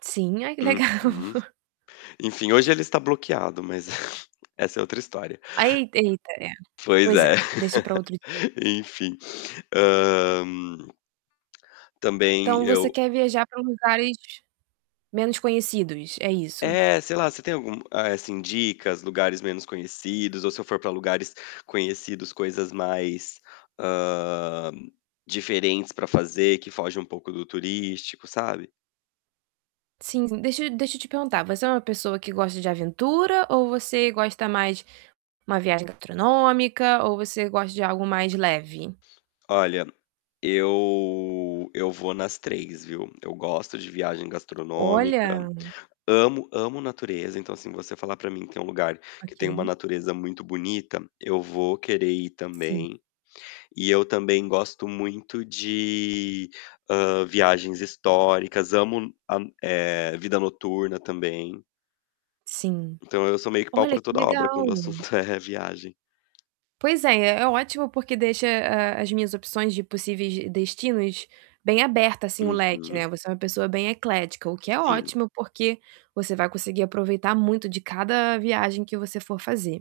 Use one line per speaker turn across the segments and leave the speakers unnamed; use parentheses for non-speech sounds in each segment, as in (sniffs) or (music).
Sim, ai, que legal.
Uhum. Enfim, hoje ele está
(sniffs)
bloqueado, mas (chuckles) essa é outra história
Ae eita, é.
pois
Pois
é,
é, deixa pra
(laughs)
outro dia.
enfim. Hã, também
Então, você
eu
quer viajar pra uns lugares menos conhecidos, é isso?
É, sei lá, você tem algum, eh assim, dicas, lugares menos conhecidos, ou se eu for pra lugares conhecidos, coisas mais, hã, diferentes pra fazer que fogem um pouco do turístico, sabe?
Sim, sim, deixa eu deixa eu te perguntar. Você é uma pessoa que gosta de aventura ou você gosta mais uma viagem gastronômica, ou você gosta de algo mais leve?
Olha, eu eu vou nas 3, viu? Eu gosto de viagem gastronômica.
Olha!
Amo amo natureza, então, assim, você falar pra mim que tem lugar que tem uma
OK.
natureza muito bonita, eu vou querer ir
Sim.
também. E eu também gosto muito de, hã, viagens históricas. Amo a eh, vida noturna também.
Sim.
Então, eu sou meio que pau
Olha,
pra
que
toda obra quando
legal!
o assunto é viagem.
Pois é, é é ótimo porque deixa, hã, as minhas opções de possíveis d destinos bem aberto, assim, o leque, né.
Uhum.
Você é uma pessoa bem eclética, o que é
Sim.
ótimo, porque você vai conseguir aproveitar muito de cada viagem que você for fazer.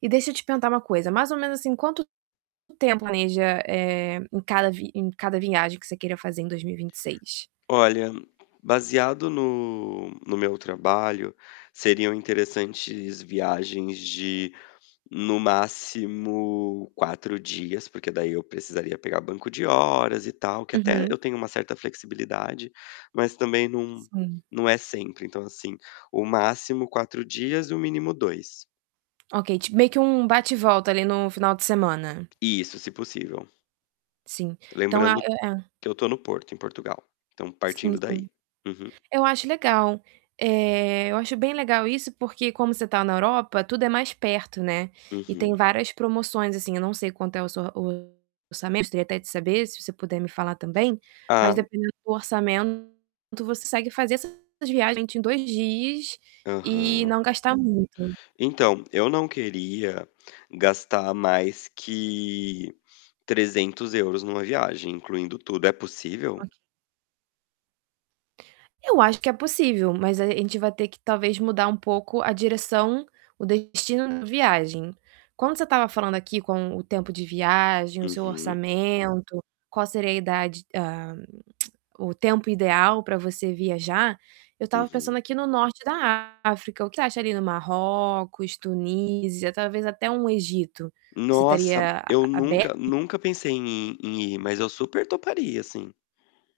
E deixa eu te perguntar uma coisa, mais ou menos, assim, quanto tempo planeja, eh, em cada vi em cada viagem que você queira fazer em 2026?
Olha, baseado no no meu trabalho, seriam interessantes viagens de no máximo, 4 dias, porque daí eu precisaria pegar banco de horas e tal, que até
Uhum.
eu tenho uma certa flexibilidade, mas também não
Sim.
não é sempre. Então, assim, o máximo 4 dias e o mínimo 2.
OK, ti meio que um bate e volta, ali, no final de semana.
Isso, se possível.
Sim. Então a
Lembrando
é é.
que eu tô no Porto, em Portugal. Então,
Sim,
partindo
sim.
daí. Uhum.
Eu acho legal. Eh, eu acho bem legal isso, porque como você tá na Europa, tudo é mais perto, né, e tem
Uhum.
várias promoções, assim. Eu não sei quanto é o s seu orçamento gostaria até de saber, se você puder me falar também, mas,
Ah.
dependendo do orçamento, você consegue fazer essas viagens em 2 dias e
Aham.
não gastar muito.
Então, eu não queria gastar mais que 300 € numa viagem, incluindo tudo. É possível?
OK. Eu acho que é possível, mas aí a gente vai ter que, talvez, mudar um pouco a direção, o destino da viagem. Quando você estava falando aqui com o tempo de viagem, o seu
Uhum.
orçamento, qual seria a idade, hã, (clicks tongue) o tempo ideal pra você viajar, eu estava
Uhum.
pensando aqui no norte da África. O que acha ali do Marrocos, Tunísia, talvez até um Egito? Você
Nossa,
estaria a
eu
a
nunca
aberta?
nunca pensei em em ir, mas eu super toparia, sim.